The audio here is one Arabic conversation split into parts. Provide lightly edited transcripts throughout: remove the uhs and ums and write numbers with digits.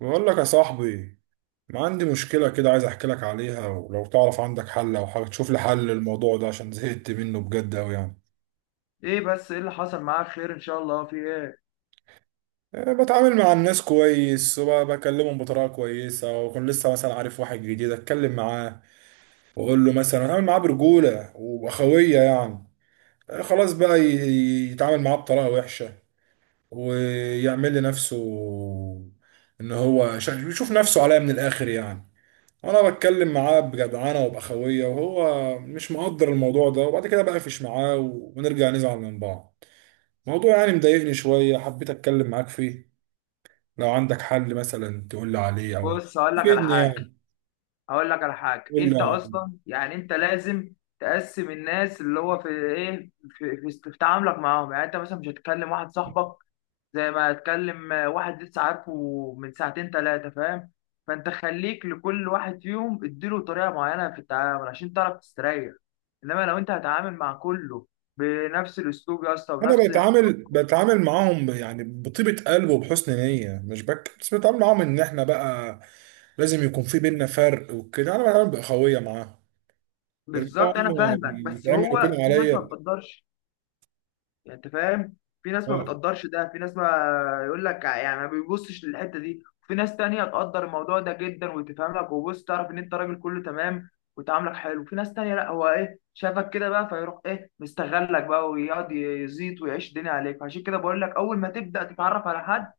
بقول لك يا صاحبي، ما عندي مشكلة كده عايز احكي لك عليها، ولو تعرف عندك حل او حاجة تشوف لي حل للموضوع ده عشان زهقت منه بجد اوي يعني. ايه؟ بس ايه اللي حصل معاك؟ خير ان شاء الله، في ايه؟ أه، بتعامل مع الناس كويس وبكلمهم بطريقة كويسة وأكون لسه مثلا عارف واحد جديد أتكلم معاه وأقول له مثلا أتعامل معاه برجولة وأخوية يعني. أه، خلاص بقى يتعامل معاه بطريقة وحشة ويعمل لنفسه إن هو يشوف نفسه عليا من الآخر يعني. انا بتكلم معاه بجدعنه وباخويه وهو مش مقدر الموضوع ده وبعد كده بقفش معاه ونرجع نزعل من بعض. موضوع يعني مضايقني شويه حبيت اتكلم معاك فيه، لو عندك حل مثلا تقول لي عليه او بص، هقول لك على تفيدني حاجه. يعني. هقول لك على حاجه، قول لي انت يا معلم. اصلا يعني انت لازم تقسم الناس اللي هو في ايه في تعاملك معاهم. يعني انت مثلا مش هتكلم واحد صاحبك زي ما هتكلم واحد لسه عارفه من ساعتين ثلاثه، فاهم؟ فانت خليك لكل واحد فيهم اديله طريقه معينه في التعامل عشان تعرف تستريح. انما لو انت هتعامل مع كله بنفس الاسلوب يا اسطى، انا ونفس… بتعامل معاهم يعني بطيبه قلب وبحسن نيه مش بك، بس بتعامل معاهم ان احنا بقى لازم يكون في بينا فرق وكده، انا بتعامل باخويه معاهم. يرجعوا بالظبط، انا هم فاهمك. بس يتعملوا كده هو في ناس ما عليا. بتقدرش، يعني انت فاهم. في ناس ما اه بتقدرش، ده في ناس ما يقول لك يعني ما بيبصش للحته دي. في ناس تانية تقدر الموضوع ده جدا، وتفهم لك وبص تعرف ان انت راجل كله تمام وتعاملك حلو. في ناس تانية لا، هو ايه شافك كده بقى، فيروح ايه مستغلك بقى ويقعد يزيط ويعيش الدنيا عليك. عشان كده بقول لك، اول ما تبدا تتعرف على حد،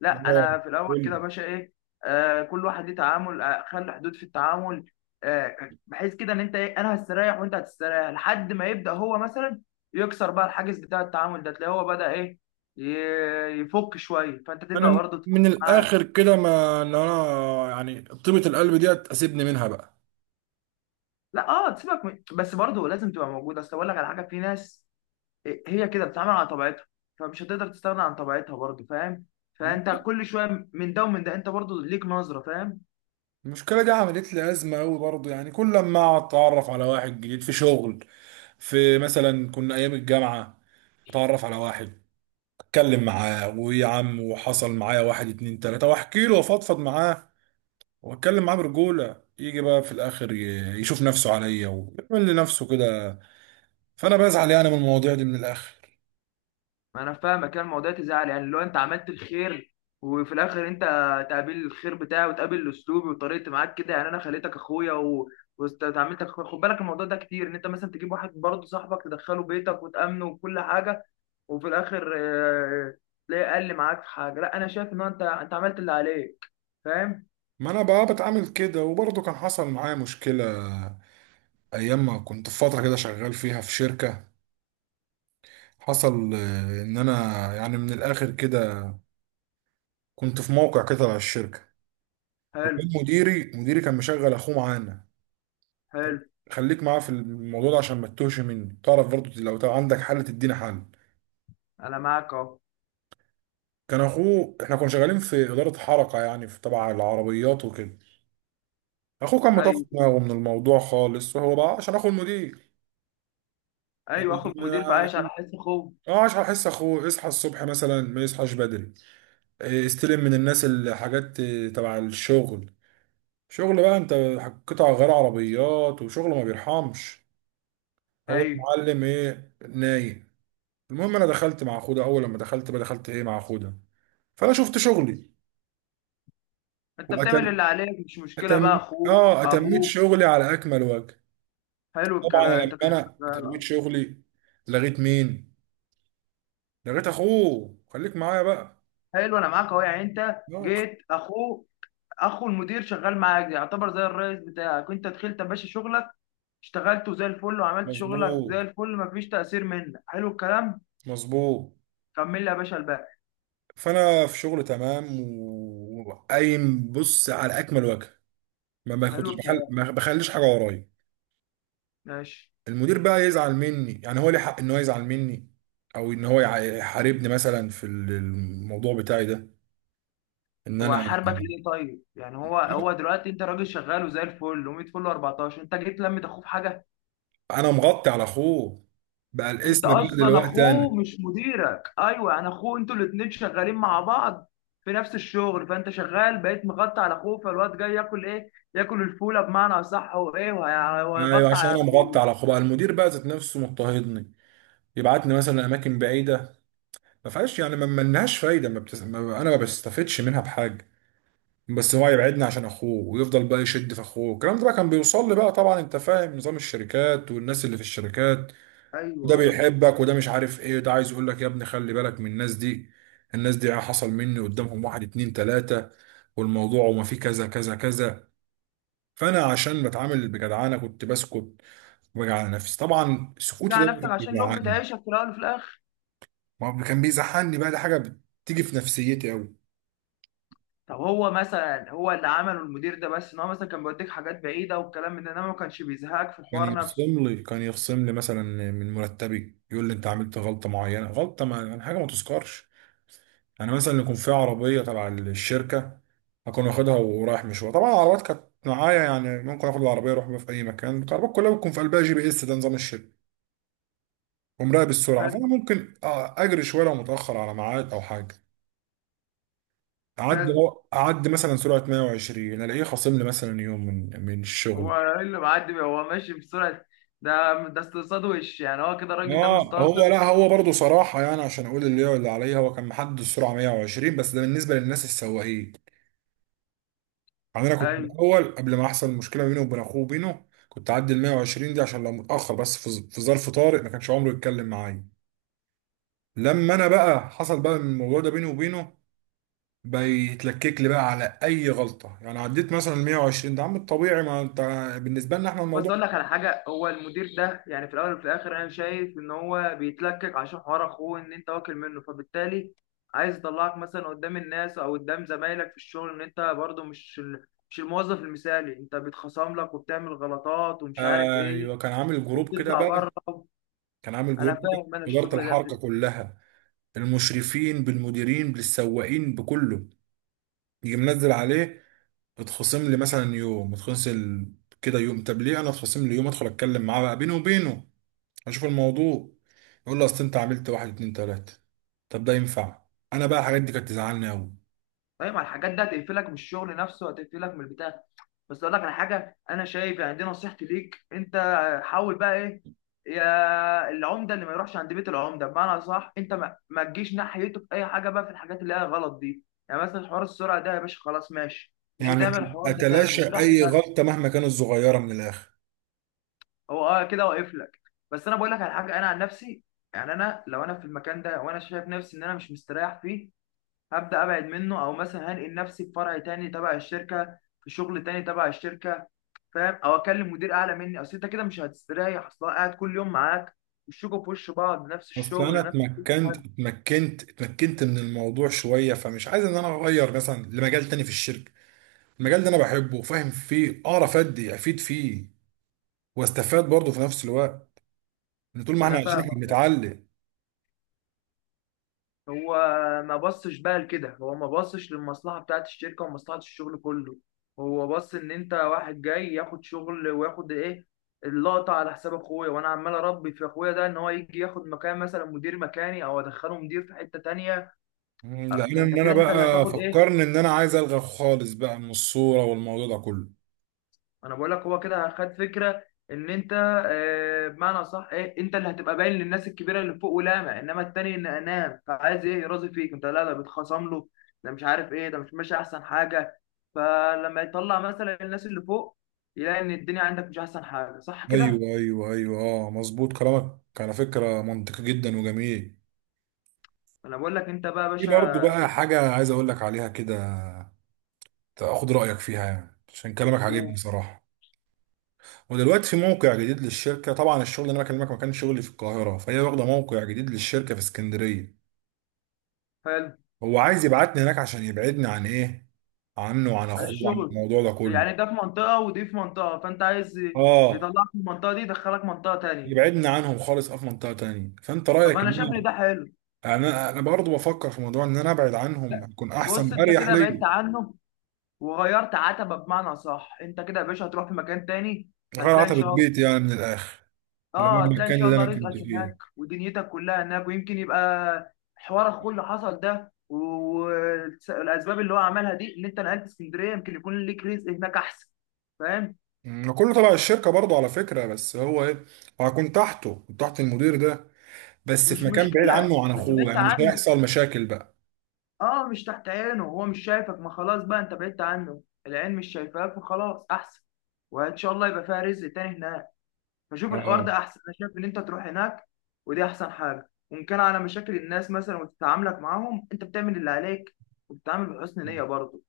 لا، اه انا في الاول قول كده لي. يا باشا ايه، كل واحد ليه تعامل. خلي حدود في التعامل، بحيث كده ان انت ايه، انا هستريح وانت هتستريح، لحد ما يبدا هو مثلا يكسر بقى الحاجز بتاع التعامل ده. تلاقيه هو بدا ايه، يفك شويه، فانت انا تبدا برضه تفك من معاه. الاخر كده، ما ان انا يعني طيبة القلب دي اسيبني منها بقى. لا، اه، تسيبك من… بس برضه لازم تبقى موجود. اصل اقول لك على حاجه، في ناس هي كده بتتعامل على طبيعتها، فمش هتقدر تستغنى عن طبيعتها برضه، فاهم؟ فانت كل شويه من ده ومن ده، انت برضه ليك نظره، فاهم. المشكله دي عملت لي ازمه قوي برضه، يعني كل لما اتعرف على واحد جديد في شغل، في مثلا كنا ايام الجامعه اتعرف على واحد اتكلم معاه ويا عم، وحصل معايا واحد اتنين تلاته واحكي له وافضفض معاه واتكلم معاه برجوله، يجي بقى في الاخر يشوف نفسه عليا ويعمل لنفسه كده. فانا بزعل يعني من المواضيع دي من الاخر. ما انا فاهمك، كان الموضوع تزعل يعني لو انت عملت الخير وفي الاخر انت تقابل الخير بتاعي وتقابل اسلوبي وطريقتي معاك كده. يعني انا خليتك اخويا و… وتعاملتك اخويا، خد بالك الموضوع ده كتير، ان انت مثلا تجيب واحد برضه صاحبك تدخله بيتك وتامنه وكل حاجه، وفي الاخر تلاقيه اقل معاك في حاجه. لا انا شايف ان هو انت عملت اللي عليك، فاهم. ما انا بقى بتعامل كده وبرضه كان حصل معايا مشكلة ايام ما كنت في فترة كده شغال فيها في شركة. حصل ان انا يعني من الاخر كده كنت في موقع كده على الشركة، حلو. وكان مديري كان مشغل اخوه معانا. طب حلو. خليك معاه في الموضوع ده عشان ما تتوهش مني، تعرف برضه لو عندك حل تدينا حل. انا معاك اهو. كان اخوه، احنا كنا شغالين في إدارة حركة يعني في تبع العربيات وكده. اخوه كان مطفي ايوه. دماغه من الموضوع خالص، وهو بقى عشان اخو المدير ايوه، اخو المدير في عايش على حس اخوه. اه، اصحى احس اخوه يصحى الصبح مثلا ما يصحاش بدري. إيه، يستلم من الناس الحاجات إيه، تبع الشغل. شغل بقى انت، قطع غير عربيات وشغل ما بيرحمش. هو ايوه، المعلم ايه نايم. المهم انا دخلت مع اخوه ده، اول لما دخلت بقى دخلت ايه مع اخوه ده، فانا شفت شغلي انت بتعمل واتم اللي عليك، مش مشكله بقى أتم... اخوه اه اتميت ابوه. شغلي على اكمل وجه. حلو طبعا الكلام انت لما كده. انا شغال اتميت اه. شغلي لغيت مين، لغيت اخوه خليك معايا بقى. حلو، انا معاك اهو. يعني انت آه، جيت، اخوه، اخو المدير شغال معاك يعتبر زي الرئيس بتاعك. انت دخلت يا باشا شغلك، اشتغلته زي الفل وعملت شغلك زي مظبوط الفل، مفيش تأثير منك. حلو الكلام. مظبوط. كمل لي يا باشا الباقي. فانا في شغل تمام وقايم بص على اكمل وجه، ما حلو باخدش بحل الكلام، ما بخليش حاجه ورايا. ماشي. المدير بقى يزعل مني يعني، هو ليه حق ان هو يزعل مني او ان هو يحاربني مثلا في الموضوع بتاعي ده، ان هو انا هيحاربك ليه طيب؟ يعني هو دلوقتي انت راجل شغال وزي الفل، و100 فل و14، انت جيت لمت اخوه في حاجه. انا مغطي على اخوه، بقى انت الاسم بقى اصلا دلوقتي اخوه انا. مش مديرك، ايوه انا اخوه، انتوا الاتنين شغالين مع بعض في نفس الشغل. فانت شغال بقيت مغطي على اخوه، فالواد جاي ياكل ايه، ياكل الفوله بمعنى اصح، وايه ايوه وهيغطي عشان انا على مغطي اخوه. على اخوه بقى المدير بقى ذات نفسه مضطهدني، يبعتني مثلا اماكن بعيده ما فيهاش، يعني ما لهاش فايده، ما انا ما بستفدش منها بحاجه، بس هو يبعدنا عشان اخوه ويفضل بقى يشد في اخوه. الكلام ده بقى كان بيوصل لي بقى، طبعا انت فاهم نظام الشركات والناس اللي في الشركات، ايوه، وده ايوه. بيحبك وده مش عارف ايه، ده عايز يقول لك يا ابني خلي بالك من الناس دي. الناس دي حصل مني قدامهم واحد اتنين تلاتة والموضوع وما فيه كذا كذا كذا. فانا عشان بتعامل بجدعانه كنت بسكت وبجي على نفسي. طبعا تيجي سكوتي ده على نفسك كان عشان الام بيجعلني، بتعيشك في الاول وفي الاخر. ما هو كان بيزعلني بقى، ده حاجه بتيجي في نفسيتي قوي. طب هو مثلا هو اللي عمله المدير ده، بس ان هو مثلا كان بيوديك حاجات بعيده والكلام من ده، انما ما كانش بيزهقك في كان الحوار نفسه. يخصم لي كان يخصم لي مثلا من مرتبي، يقول لي انت عملت غلطه معينه، غلطه ما يعني حاجه ما تذكرش. يعني مثلا يكون في عربيه تبع الشركه اكون واخدها ورايح مشوار، طبعا العربيات كانت معايا يعني ممكن اخد العربيه اروح بيها في اي مكان، العربيات كلها بتكون في قلبها جي بي اس، ده نظام الشركه ومراقب السرعه. حلو. فانا ممكن اجري شويه لو متاخر على ميعاد او حاجه، اعدي حلو. اعدي مثلا سرعه 120 الاقيه خاصم لي مثلا يوم من الشغل. هو ايه اللي معدي بيه؟ هو ماشي بسرعه؟ ده استقصاد وش، يعني هو كده الراجل ده اه، هو مستقصد. لا هو برضه صراحه يعني عشان اقول اللي هو اللي عليا، هو كان محدد السرعه 120 بس ده بالنسبه للناس السواقين، يعني انا كنت ايوه. الاول قبل ما احصل مشكله بيني وبين اخوه وبينه كنت اعدي ال 120 دي عشان لو متاخر، بس في في ظرف طارئ ما كانش عمره يتكلم معايا. لما انا بقى حصل بقى الموضوع ده بيني وبينه بيتلكك لي بقى على اي غلطه، يعني عديت مثلا ال 120 ده عم الطبيعي، ما انت بالنسبه لنا احنا بس الموضوع. اقول لك على حاجه، هو المدير ده يعني في الاول وفي الاخر انا شايف ان هو بيتلكك عشان حوار اخوه، ان انت واكل منه. فبالتالي عايز يطلعك مثلا قدام الناس او قدام زمايلك في الشغل ان انت برضه مش الموظف المثالي، انت بيتخصم لك وبتعمل غلطات ومش عارف ايه، ايوه كان عامل جروب كده وبتطلع بقى، بره. كان عامل انا جروب كده فاهم، انا إدارة الشغل ده. الحركة كلها المشرفين بالمديرين بالسواقين بكله، يجي منزل عليه. اتخصم لي مثلا يوم اتخصم كده يوم، طب ليه انا اتخصم لي يوم؟ ادخل اتكلم معاه بقى بيني وبينه اشوف الموضوع، يقول له اصل انت عملت واحد اتنين تلاته، طب ده ينفع؟ انا بقى الحاجات دي كانت تزعلني قوي. طيب ما الحاجات دي هتقفلك من الشغل نفسه وهتقفلك من البتاع. بس اقول لك على حاجه، انا شايف يعني دي نصيحتي ليك انت، حاول بقى ايه، يا العمده اللي ما يروحش عند بيت العمده، بمعنى صح، انت ما تجيش ناحيته في اي حاجه بقى في الحاجات اللي هي غلط دي. يعني مثلا حوار السرعه ده يا باشا، خلاص ماشي، مش يعني هتعمل الحوار ده تاني اتلاشى وتريح اي دماغك. غلطه مهما كانت صغيره من الاخر. هو اه كده واقف لك. بس انا بقول لك على حاجه، انا عن نفسي، يعني انا لو انا في المكان ده وانا شايف نفسي ان انا مش مستريح فيه، هبدا ابعد منه، او مثلا هنقل نفسي في فرع تاني تبع الشركه، في شغل تاني تبع الشركه، فاهم؟ او اكلم مدير اعلى مني. اصل انت كده مش هتستريح، اصل هو قاعد كل يوم معاك، وشكوا في وش بعض، نفس اصل انا الشغل، نفس كل اتمكنت حاجه. اتمكنت اتمكنت من الموضوع شويه، فمش عايز ان انا اغير مثلا لمجال تاني في الشركه. المجال ده انا بحبه وفاهم فيه اعرف ادي افيد فيه واستفاد برضه في نفس الوقت، ان طول ما احنا انا عايشين احنا فاهمك آه. بنتعلم. هو ما بصش بقى لكده، هو ما بصش للمصلحه بتاعت الشركه ومصلحه الشغل كله. هو بص ان انت واحد جاي ياخد شغل وياخد ايه، اللقطه على حساب اخويا، وانا عمال اربي في اخويا ده ان هو يجي ياخد مكان مثلا مدير مكاني، او ادخله مدير في حته تانيه. لان فانت ان انا كده انت اللي بقى هتاخد ايه. فكرني ان انا عايز الغى خالص بقى من الصورة والموضوع ده كله. انا بقول لك هو كده خد فكره ان انت بمعنى صح ايه، انت اللي هتبقى باين للناس الكبيره اللي فوق ولامع، انما التاني ان انام فعايز ايه يراضي فيك، انت لا ده بيتخاصم له، ده مش عارف ايه، ده مش ماشي احسن حاجه. فلما يطلع مثلا الناس اللي فوق، يلاقي ان الدنيا عندك مش احسن حاجه، صح كده. ايوه ايوه ايوه اه، مظبوط كلامك على فكرة منطقي جدا وجميل. انا بقول لك انت بقى يا في باشا. برضه بقى انت. حاجة عايز اقول لك عليها كده، تاخد رأيك فيها يعني عشان كلامك عاجبني حقوق. صراحة. ودلوقتي في موقع جديد للشركة، طبعا الشغل اللي انا بكلمك ما كانش شغلي في القاهرة، فهي واخدة موقع جديد للشركة في اسكندرية. حلو. هو عايز يبعتني هناك عشان يبعدني عن ايه، عنه وعن عن اخوه. وعن الشغل. الموضوع ده كله. يعني ده في منطقه ودي في منطقه، فانت عايز اه يطلعك من المنطقه دي يدخلك منطقه تانيه. يبعدني عنهم خالص في منطقه تانية، فانت طب رايك انا ان شايف ان انا، ده حلو. يعني انا برضه بفكر في موضوع ان انا ابعد عنهم هتكون احسن بص انت واريح كده بعدت ليا. عنه وغيرت عتبه، بمعنى صح، انت كده يا باشا هتروح في مكان تاني. غير هتلاقي ان عتبه شاء الله. بيتي يعني من الاخر، اللي هو اه هتلاقي ان المكان شاء اللي الله انا رزقك كنت فيه. هناك ودنيتك كلها هناك، ويمكن يبقى حوار اخوه اللي حصل ده والاسباب اللي هو عملها دي، ان انت نقلت اسكندريه، يمكن يكون ليك رزق هناك احسن. فاهم. كله تبع الشركه برضه على فكره، بس هو ايه، هكون تحته، كنت تحت المدير ده بس في مش مكان بعيد مشكله، عنه وعن بس اخوه بعدت يعني مش عنه. هيحصل مشاكل بقى. اه، مش تحت عينه، هو مش شايفك، ما خلاص بقى، انت بعدت عنه، العين مش شايفاك فخلاص احسن. وان شاء الله يبقى فيها رزق تاني هناك. فشوف الحوار اه ده احسن، انا شايف ان انت تروح هناك، ودي احسن حاجه. وان كان على مشاكل الناس مثلا وتتعاملك معاهم، انت بتعمل اللي عليك وبتتعامل بحسن آه. نيه برضه،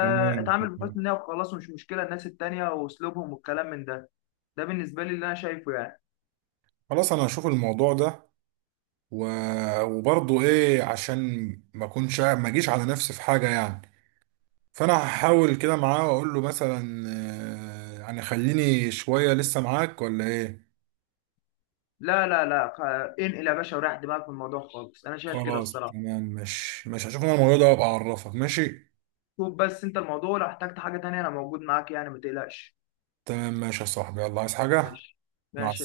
تمام تمام. بحسن نيه وخلاص، ومش مشكله الناس التانيه واسلوبهم والكلام من ده. ده بالنسبه لي اللي انا شايفه يعني. خلاص انا هشوف الموضوع ده و... وبرضه ايه عشان ما اكونش ما اجيش على نفسي في حاجه يعني. فانا هحاول كده معاه واقول له مثلا آه، يعني خليني شويه لسه معاك ولا ايه. لا لا لا، انقل يا باشا وريح دماغك من الموضوع خالص، انا شايف كده خلاص الصراحه. تمام، مش هشوف انا الموضوع ده وابقى اعرفك ماشي. شوف بس انت الموضوع، لو احتجت حاجه تانيه انا موجود معاك يعني، ما تقلقش. تمام ماشي يا صاحبي، يلا عايز حاجه. ماشي. مع ماشي.